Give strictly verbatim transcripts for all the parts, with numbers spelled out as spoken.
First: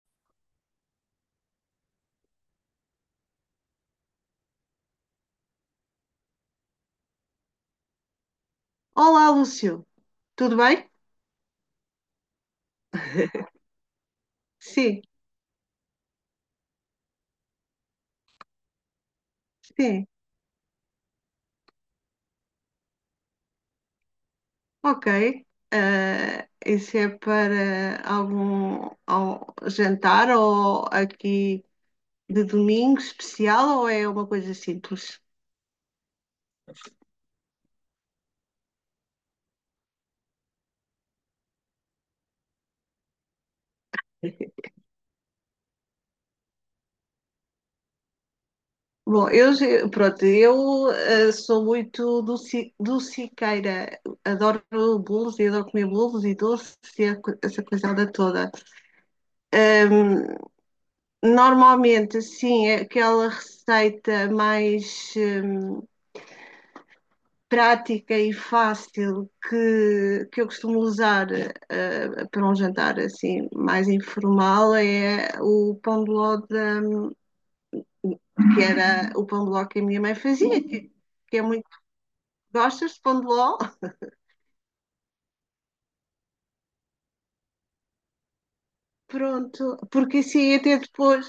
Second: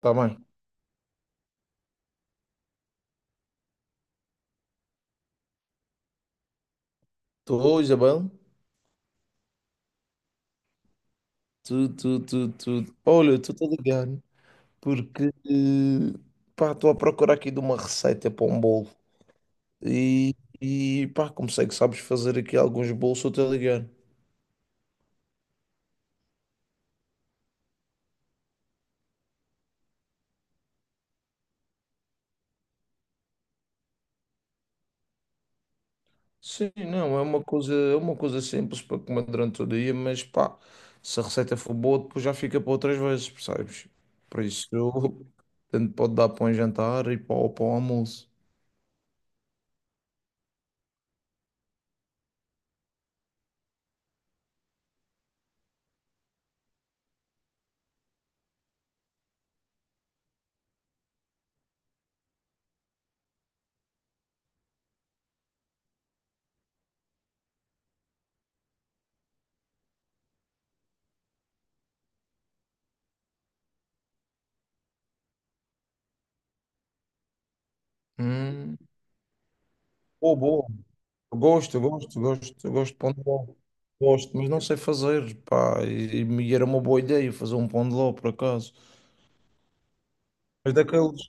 Tá bem. Estou, Isabel. Olá, Lúcio. Tudo bem? Tu, tu, tu, tu. Olha, tu a ligado? Sim, porque eh, pá, estou a procurar aqui de uma receita para um bolo. sim. E, e pá, como sei que sabes fazer aqui alguns bolos, estou-te a ligar. Ok. Ah, isso é para algum, al- jantar ou aqui de domingo especial ou é uma coisa simples? Sim, não, é uma coisa, é uma coisa simples para comer durante o dia, mas pá, se a receita for boa, depois já fica para outras vezes, percebes? Por isso, eu- tanto pode dar para um jantar e para, para o almoço. Bom, eu, ge- pronto, eu ah, sou muito doci, dociqueira. Adoro bolos e adoro comer bolos e doces e a co- essa coisada toda. Normalmente, sim, é aquela receita mais prática e fácil que, que eu costumo usar, eh, para um jantar assim mais informal é o pão de ló da- que Hum, era o pão de ló que a minha mãe boa, fazia, boa. que, que é muito Gosto, gosto, gosto, gosto gostas de de pão pão de de ló. ló? Gosto, mas não sei fazer, pá. E, e era uma boa ideia fazer um pão de ló, por acaso. Pronto, porque assim Mas até daqueles, depois,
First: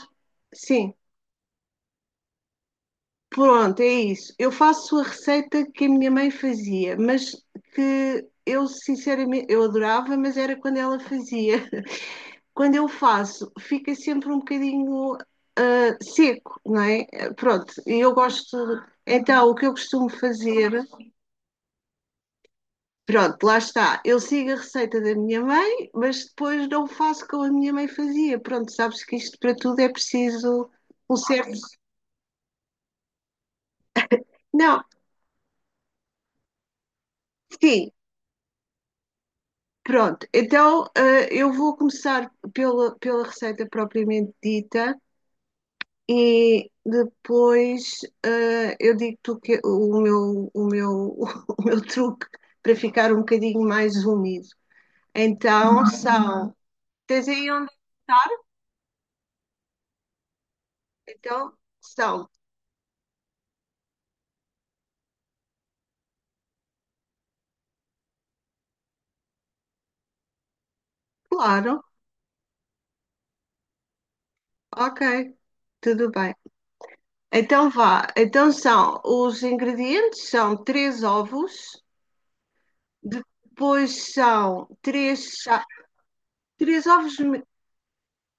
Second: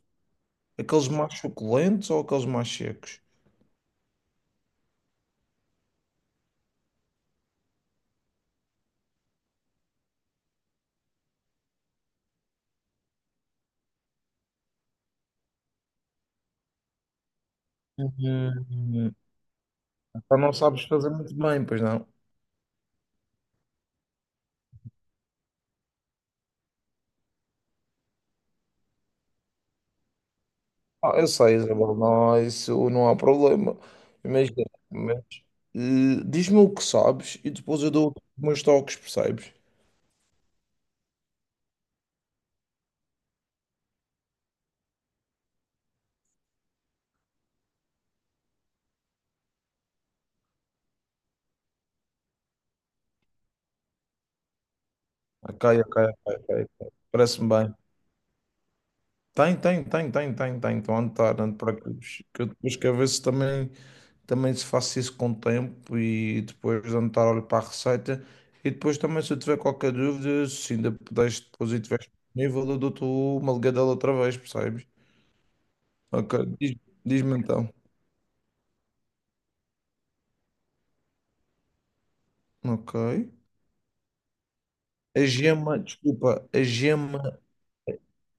sim, aqueles mais suculentos ou aqueles mais secos? pronto, é isso. Eu faço a receita que a minha mãe fazia, mas que eu sinceramente eu adorava, mas era quando ela fazia quando eu faço, fica sempre um bocadinho seco, não é? Pronto, e eu gosto. Hum, Então, o que eu costumo pá, não fazer, sabes fazer muito bem, pois não? pronto, lá está. Eu sigo a receita da minha mãe, mas depois não faço como a minha mãe fazia. Pronto, sabes que isto para tudo é preciso Ah, um eu sei, certo. Isabel, não, isso não há problema. Imagina, Não, mas, eh, diz-me o que sabes e depois eu sim, dou os meus toques, percebes? pronto. Então, eh, eu vou começar pela, pela receita propriamente dita e depois, eh, eu digo-te o, que- o meu, o, meu, o meu truque para ficar um bocadinho mais úmido. Ok, Então ok, ok, são. ok. ok. Tens Parece-me aí onde? bem. Tem, tem, tem, tem, tem, tem. Estão a notar, não Então te preocupes. são. Que eu depois quero ver se também, também se faço isso com o tempo e depois de anotar, olho para a receita. E depois também, se eu tiver qualquer dúvida, se ainda puderes depois e Claro. tiveres disponível, eu dou-te uma ligadela outra vez, percebes? Ok. Tudo Ok, bem. diz, diz-me então. Então vá. Então são. Os ingredientes são três ovos. Ok. Depois são três. A cha- gema, desculpa, a Três ovos. gema me-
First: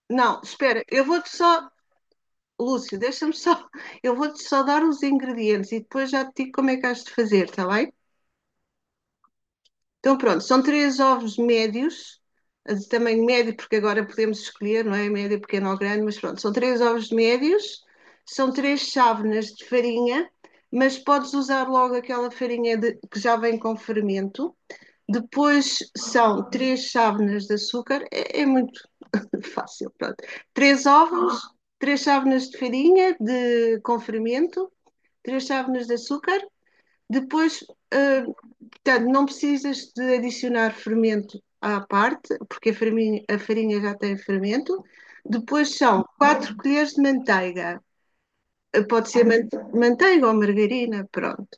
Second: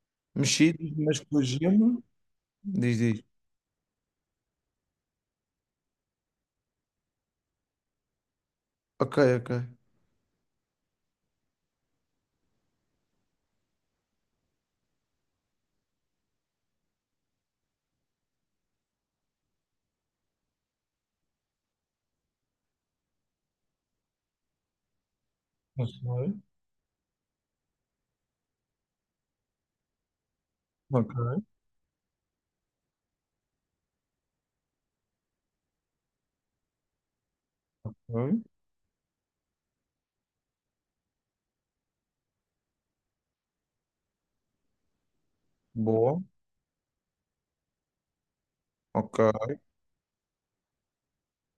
Não, mexida, espera. Eu mas vou-te com a só. gema. Lúcio, Diz, diz. deixa-me só. Eu vou-te só dar os ingredientes e depois já te digo como é que has de fazer, está bem? Ok, ok. Então, pronto, são três ovos médios, de tamanho médio, porque agora podemos escolher, não é? Médio, pequeno ou grande, mas pronto, são três ovos médios, são três chávenas de farinha, mas podes usar logo aquela farinha de- que já vem com fermento. Depois Não sei. são três chávenas de açúcar, é, é muito fácil, pronto. Três ovos, Ok, três chávenas de farinha de, com fermento, três chávenas de açúcar. Depois, ah, ok. Portanto, não precisas de adicionar fermento à parte, porque a farinha, a farinha já tem fermento. Depois são Boa. quatro colheres de manteiga. Pode Ok. ser manteiga ou margarina, pronto.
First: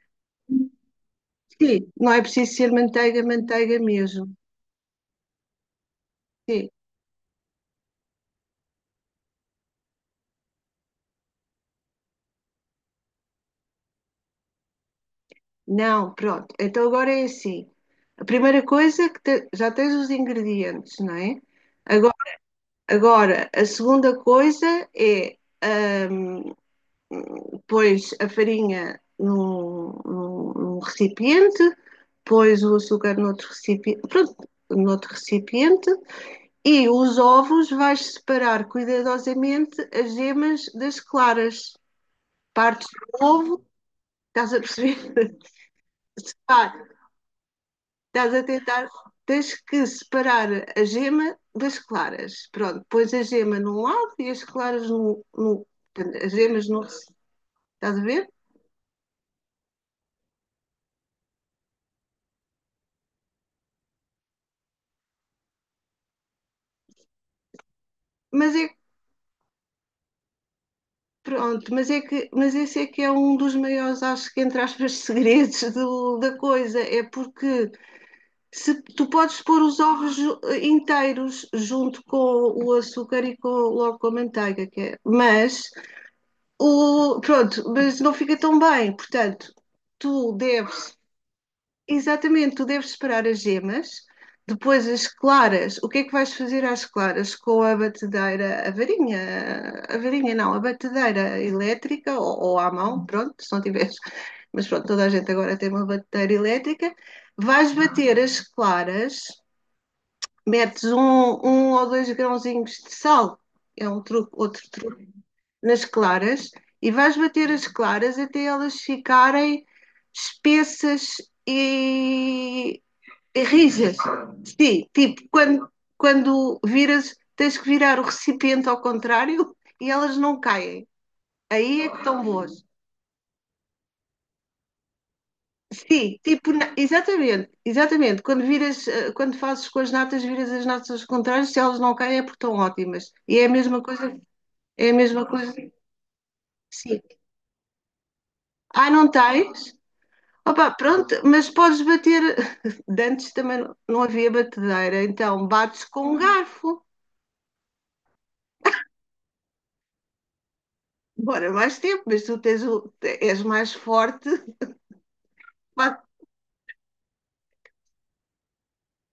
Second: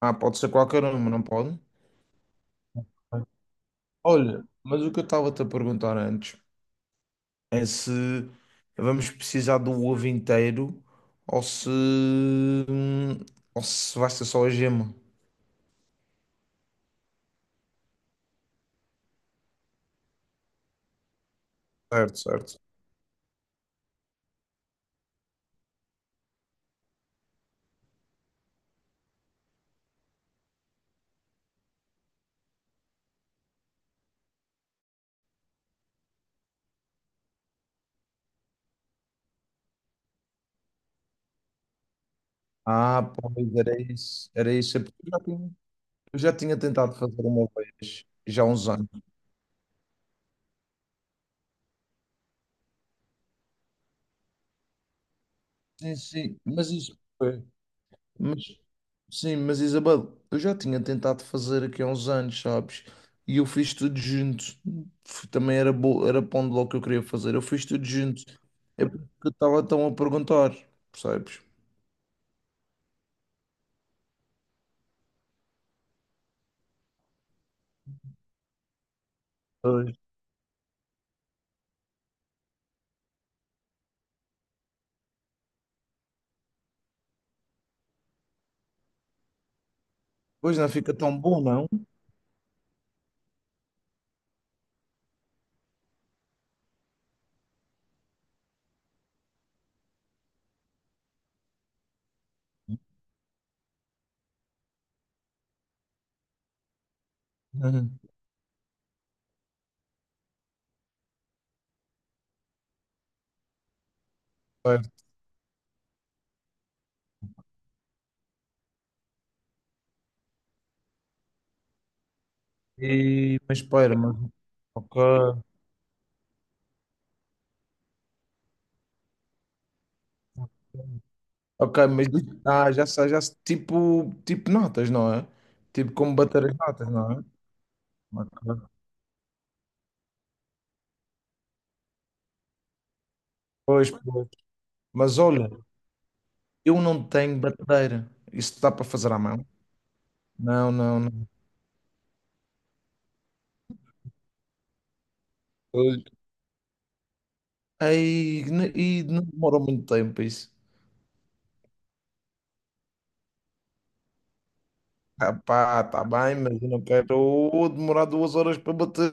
Ah, pode ser qualquer uma, não pode? Sim, não é preciso ser manteiga, manteiga mesmo. Olha, mas o que eu estava-te a perguntar antes Sim, é se vamos precisar do ovo inteiro ou se, ou se vai ser só a gema. não, pronto. Então agora é assim. A primeira coisa é que te- já tens os ingredientes, não é? Certo, Agora, certo. agora, a segunda coisa é hum, pôs a farinha num, num- num recipiente, pôs o açúcar noutro recipiente, pronto, noutro recipiente, e os ovos vais separar cuidadosamente as gemas das claras. Partes Ah, do pois ovo, era isso. Era estás a isso. É porque Eu já perceber? tinha, eu já tinha tentado fazer uma vez, Estás já a há uns tentar, anos. tens que separar a gema das claras. Pronto, pões a gema num lado e as claras no, no- Sim, as sim, gemas mas no isso. recipiente. Estás a ver? Mas, sim, mas Isabel, eu já tinha tentado fazer aqui há uns anos, sabes? E eu fiz tudo junto. F- Também era, bo... era pão de ló que eu queria fazer. Eu fiz tudo junto. Mas é É porque eu estava tão a perguntar, percebes? Pronto, mas é que, mas esse é que é um dos maiores, acho que, entre aspas, segredos do- da coisa. É porque se tu podes pôr os Pois. ovos ju- inteiros junto com o açúcar e com, logo com a manteiga, que é, mas o, pronto, mas não fica tão bem. Portanto, tu Pois não deves fica tão bom, não? Exatamente, tu deves esperar as gemas, depois as claras. O que é que vais fazer às claras? Com a batedeira, a varinha, a varinha não, a batedeira elétrica ou, ou à mão, pronto, se não tiveres, mas pronto, toda a gente agora tem uma batedeira elétrica. Vais Uhum. bater as claras, metes um, um ou dois grãozinhos de sal, é um truque, outro Certo. truque, nas claras, e vais bater as claras até elas ficarem espessas e E... Mas rijas. espera, mas... Sim, Ok. tipo, quando, quando, viras, tens que virar o recipiente ao contrário e elas não caem. Ok, Aí é que mas estão boas. ah, já sei, já sei. Tipo, tipo notas, não é? Tipo Sim, como bater tipo, as na- notas, não é? exatamente, exatamente. Quando Ok. viras, eh, quando fazes com as natas, viras as natas contrárias, se elas não caem é porque estão ótimas. E é a mesma Pois, coisa, pois. é a Mas mesma olha. coisa. Eu Sim. não tenho batedeira. Isso dá para Ah, não fazer à mão? tens? Opa, Não, não, pronto, não. mas podes bater. De antes também não não havia batedeira, então bates Pois, com um garfo. Ei, n- e não demorou muito tempo isso. Demora mais tempo, mas tu tens o, és mais forte. Ah, pá, Pá, tá bem, mas eu não quero demorar duas horas para bater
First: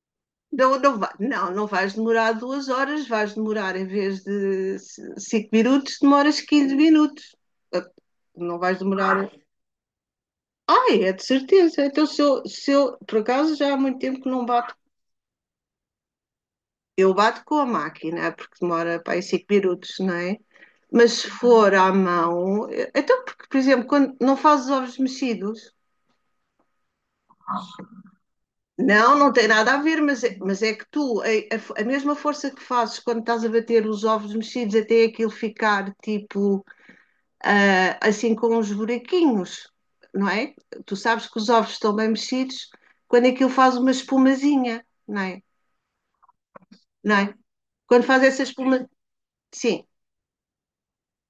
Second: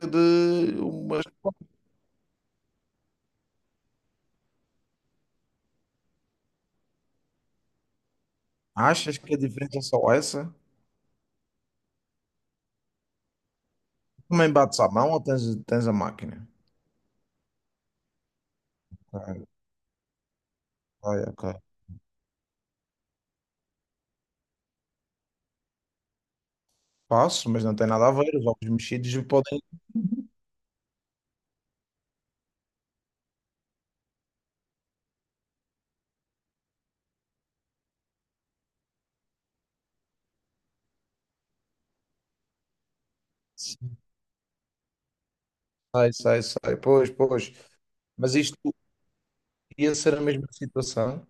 não, eh, não, vai- umas. não, não vais demorar duas horas, vais demorar em vez de c- cinco minutos, demoras quinze minutos. Ah, não vais Achas demorar. que a diferença é só essa? Ah, é de certeza. Então, se eu, se eu, por acaso, já há muito tempo que não Também bato. bates à mão ou tens, tens a máquina? Eu bato com a máquina, porque demora para aí cinco Ok, minutos, não é? Mas ok. se ok. for à mão, eh, então, porque, por exemplo, quando não fazes ovos mexidos. Passo, mas não tem nada a ver. Os ovos mexidos Não, não tem podem. nada a ver, mas é, mas é que tu, a, a- a mesma força que fazes quando estás a bater os ovos mexidos até aquilo ficar tipo, ah, assim com uns buraquinhos, não é? Tu sabes que os ovos estão bem mexidos quando aquilo faz uma espumazinha, não é? Sai, sai, sai. Pois, Não é? pois. Quando faz Mas essa isto espuma. Sim, ia ser a mesma situação?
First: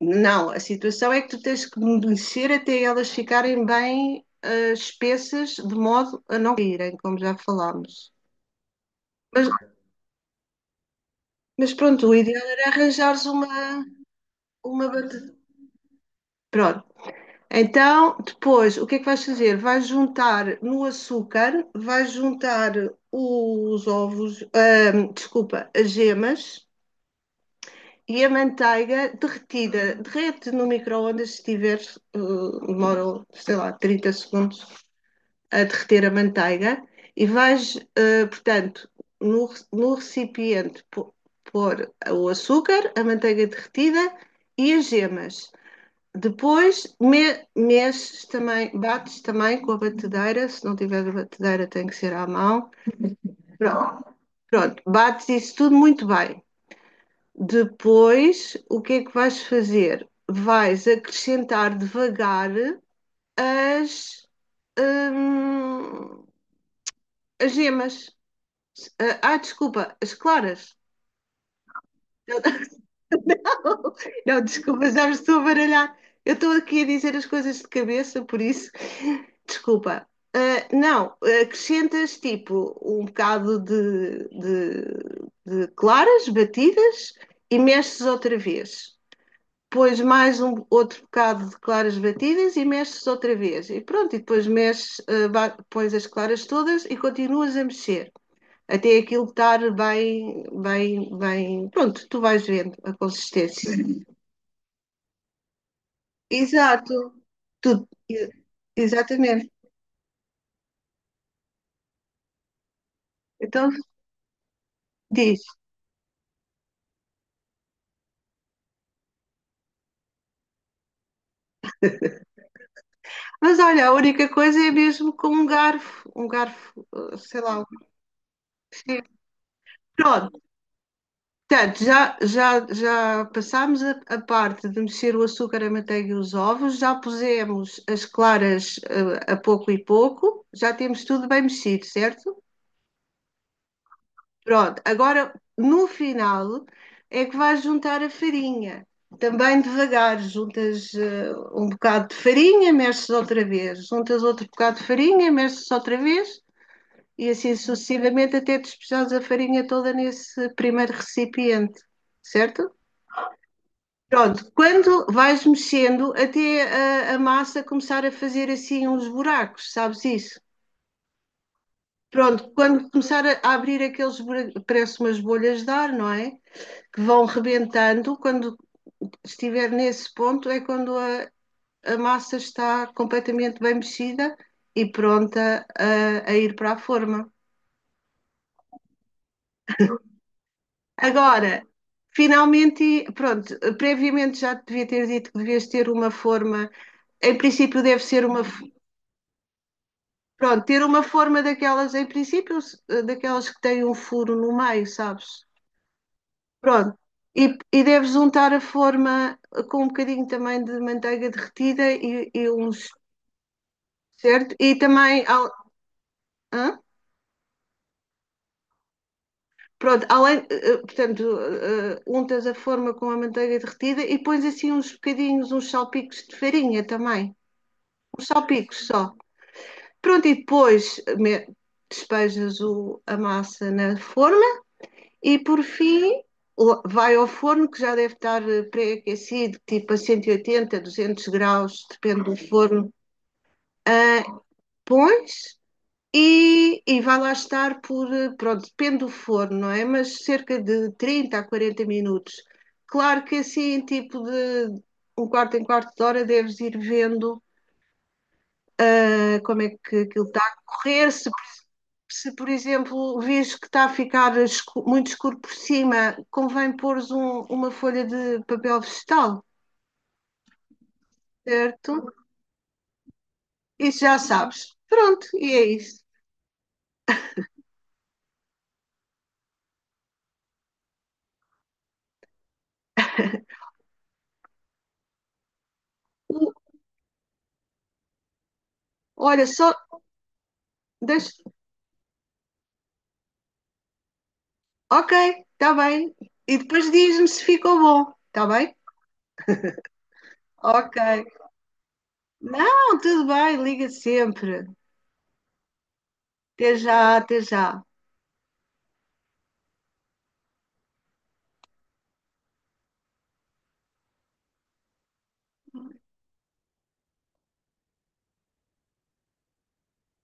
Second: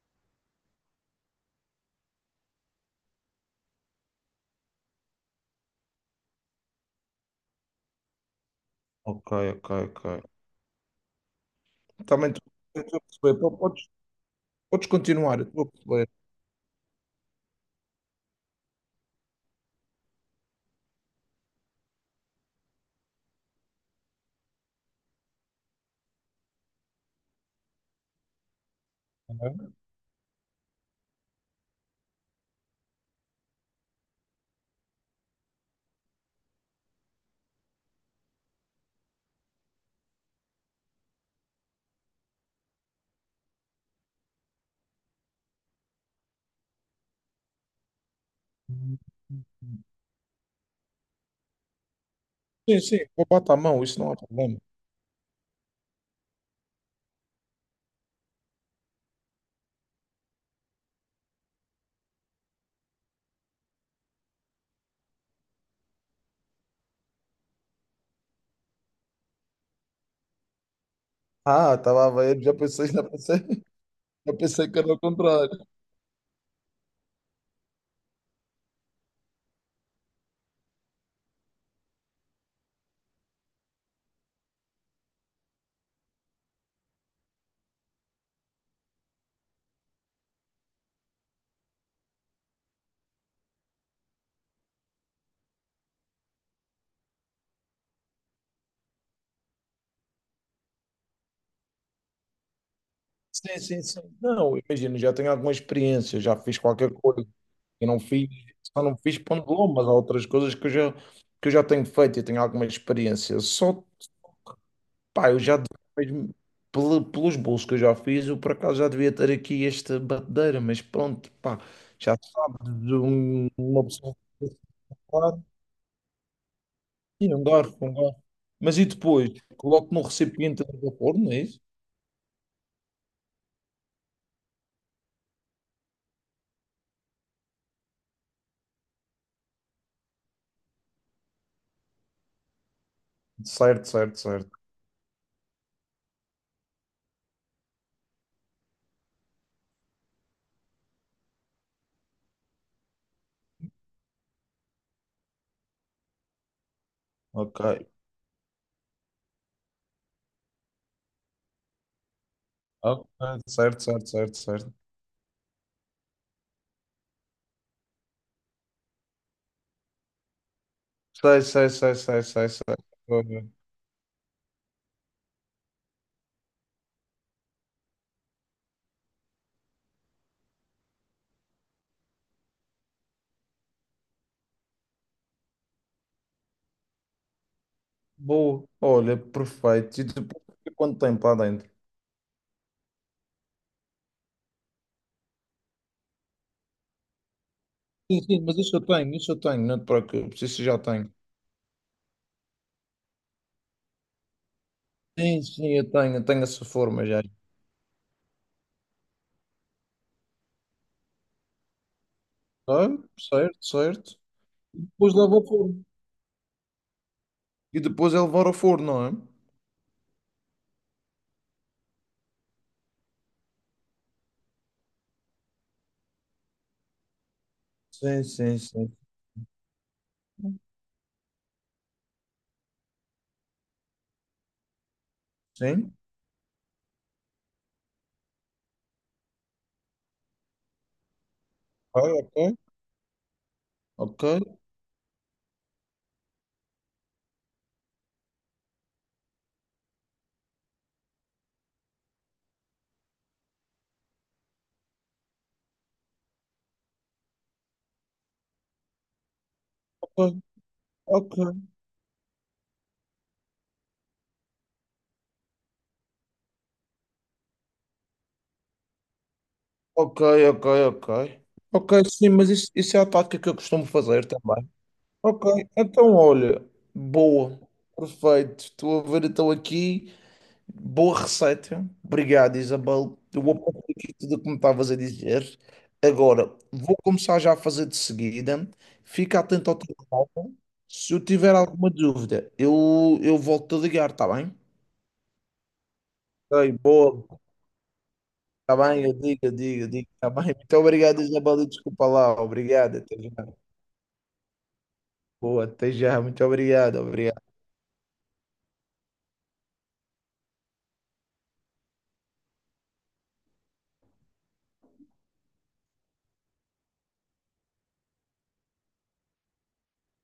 não, a situação é que tu tens que mexer até elas ficarem bem, ah, espessas, de modo a não caírem, como já falámos. Ok, Mas, ok, ok. mas pronto, o Também estou ideal era estou a arranjares perceber. Po- uma. Podes, podes Uma batata. continuar, eu estou a perceber. Pronto. Então, depois, o que é que vais fazer? Vais juntar no açúcar, vais juntar os ovos, ahm, desculpa, as gemas e a manteiga Não é? derretida. Derrete no micro-ondas se tiveres, eh, demora, sei lá, trinta segundos a derreter a manteiga. E vais, eh, portanto, no, re- no recipiente, pô- pôr o açúcar, a manteiga derretida e as gemas. Depois me- mexes também, bates também com a batedeira, se não tiver a batedeira tem que ser à mão. Sim, sim, vou botar a mão, isso Pronto, não há problema. pronto, bates isso tudo muito bem. Depois, o que é que vais fazer? Vais acrescentar devagar as, hum, as gemas. Ah, ah, desculpa, as claras. Ah, estava a ver, já pensei, já pensei, já Não, pensei que desculpa, era o já me estou a contrário. baralhar. Eu estou aqui a dizer as coisas de cabeça, por isso, desculpa. Ah, não, acrescentas tipo um bocado de, de- de claras batidas e mexes outra vez. Pões mais um outro bocado de claras batidas e mexes outra vez. E pronto, e depois mexes, ah, ba- pões as claras todas e continuas a mexer. Até aquilo estar bem, bem, bem. Pronto, tu vais vendo a Sim, consistência. sim, sim. Não, imagina, já tenho alguma experiência, já fiz qualquer Exato. coisa. Eu tudo não e- fiz, só não fiz pão de Exatamente. ló, mas há outras coisas que eu já, que eu já tenho feito e tenho alguma experiência. Então Só Pá, eu diz. já, mesmo pel- pelos bolos que eu já fiz, eu por acaso já devia ter aqui esta batedeira, mas pronto, pá, já se sabe de um- Mas uma olha, a pessoa única que tem coisa é mesmo com celular. um garfo. Um garfo, eh, E sei um lá. garfo, um garfo. Mas e Sim. depois? Coloco no Pronto. recipiente de vapor, não é isso? Portanto, já, já, já passámos a, a parte de mexer o açúcar, a manteiga e os ovos, já pusemos as claras, eh, a pouco e pouco, já temos tudo bem mexido, certo? Certo, certo, certo. Pronto, agora no final é que vais juntar a farinha. Também devagar, juntas, eh, um bocado de farinha, mexes outra vez, juntas outro bocado de farinha, mexes outra vez e assim Ok. sucessivamente até despejares a farinha toda nesse primeiro recipiente, certo? Ok, certo, certo, certo, Pronto, certo. quando vais mexendo até a, a massa começar a fazer assim uns buracos, sabes isso? Sei, sei, sei, sei, sei, Pronto, sei. quando começar Olha, a abrir aqueles buracos, parece umas bolhas de ar, não é? Que vão rebentando. Quando estiver nesse ponto, é quando a, a massa está completamente bem mexida e pronta a, a ir para a forma. Boa. Olha, perfeito. E depois fica quanto tempo lá Agora, dentro? finalmente, pronto, previamente já te devia ter dito que devias ter uma forma, em princípio, deve Sim, ser uma. sim, mas isso eu tenho, isso eu tenho, não te preocupes, isso Pronto, eu já ter uma tenho. forma daquelas, em princípio, daquelas que têm um furo no meio, sabes? Sim, sim, eu tenho, tenho essa Pronto, forma já. e, e deves untar a forma com um bocadinho também de manteiga derretida e, e Ah, uns certo, certo. certo? E Depois também, leva ao al- forno. hã? E depois é levar ao forno, não é? Pronto, além, eh, eh, portanto, eh, eh, untas a forma com a manteiga derretida e pões assim uns bocadinhos, uns salpicos de farinha também, Sim, uns sim, salpicos sim. só. Pronto, e depois, eh, me- despejas o, a massa na forma e por Sim. fim o- vai ao forno que já deve estar, eh, pré-aquecido, tipo a cento e oitenta, duzentos graus, depende do Ok, forno. ok. Ah, pões E, e vai lá estar por, eh, pronto, depende do forno, não é? Mas cerca de trinta a quarenta minutos. Claro que assim, tipo de um quarto em quarto de hora, deves ir vendo, ah, como é que Ok, aquilo ok, está a correr. Se, ok. se, por exemplo, vês que está a ficar escu- muito escuro por cima, convém pôres um- uma folha de papel vegetal, Ok, ok, ok. Ok, certo? sim, mas isso, isso é a tática que eu costumo Isso já fazer também. sabes. Pronto, e é Ok, isso. então olha, boa, perfeito. Estou a ver, estou aqui. Boa receita. Obrigado, Isabel. Eu vou apontar aqui tudo o que me estavas a dizer. Agora, O- vou começar já a fazer de seguida. Fica Olha, atento só ao telefone. Se eu deixa, tiver alguma dúvida, eu, eu volto a ligar, está bem? ok, está bem. E Ok, depois diz-me boa. se ficou bom, está bem? Está bem, eu digo, eu digo, eu digo. Está bem. Muito Ok. obrigado, Isabel. E desculpa lá. Obrigado. Não, Até tudo já. bem, liga sempre. Boa, até já. Muito Até obrigado. já, até Obrigado. já.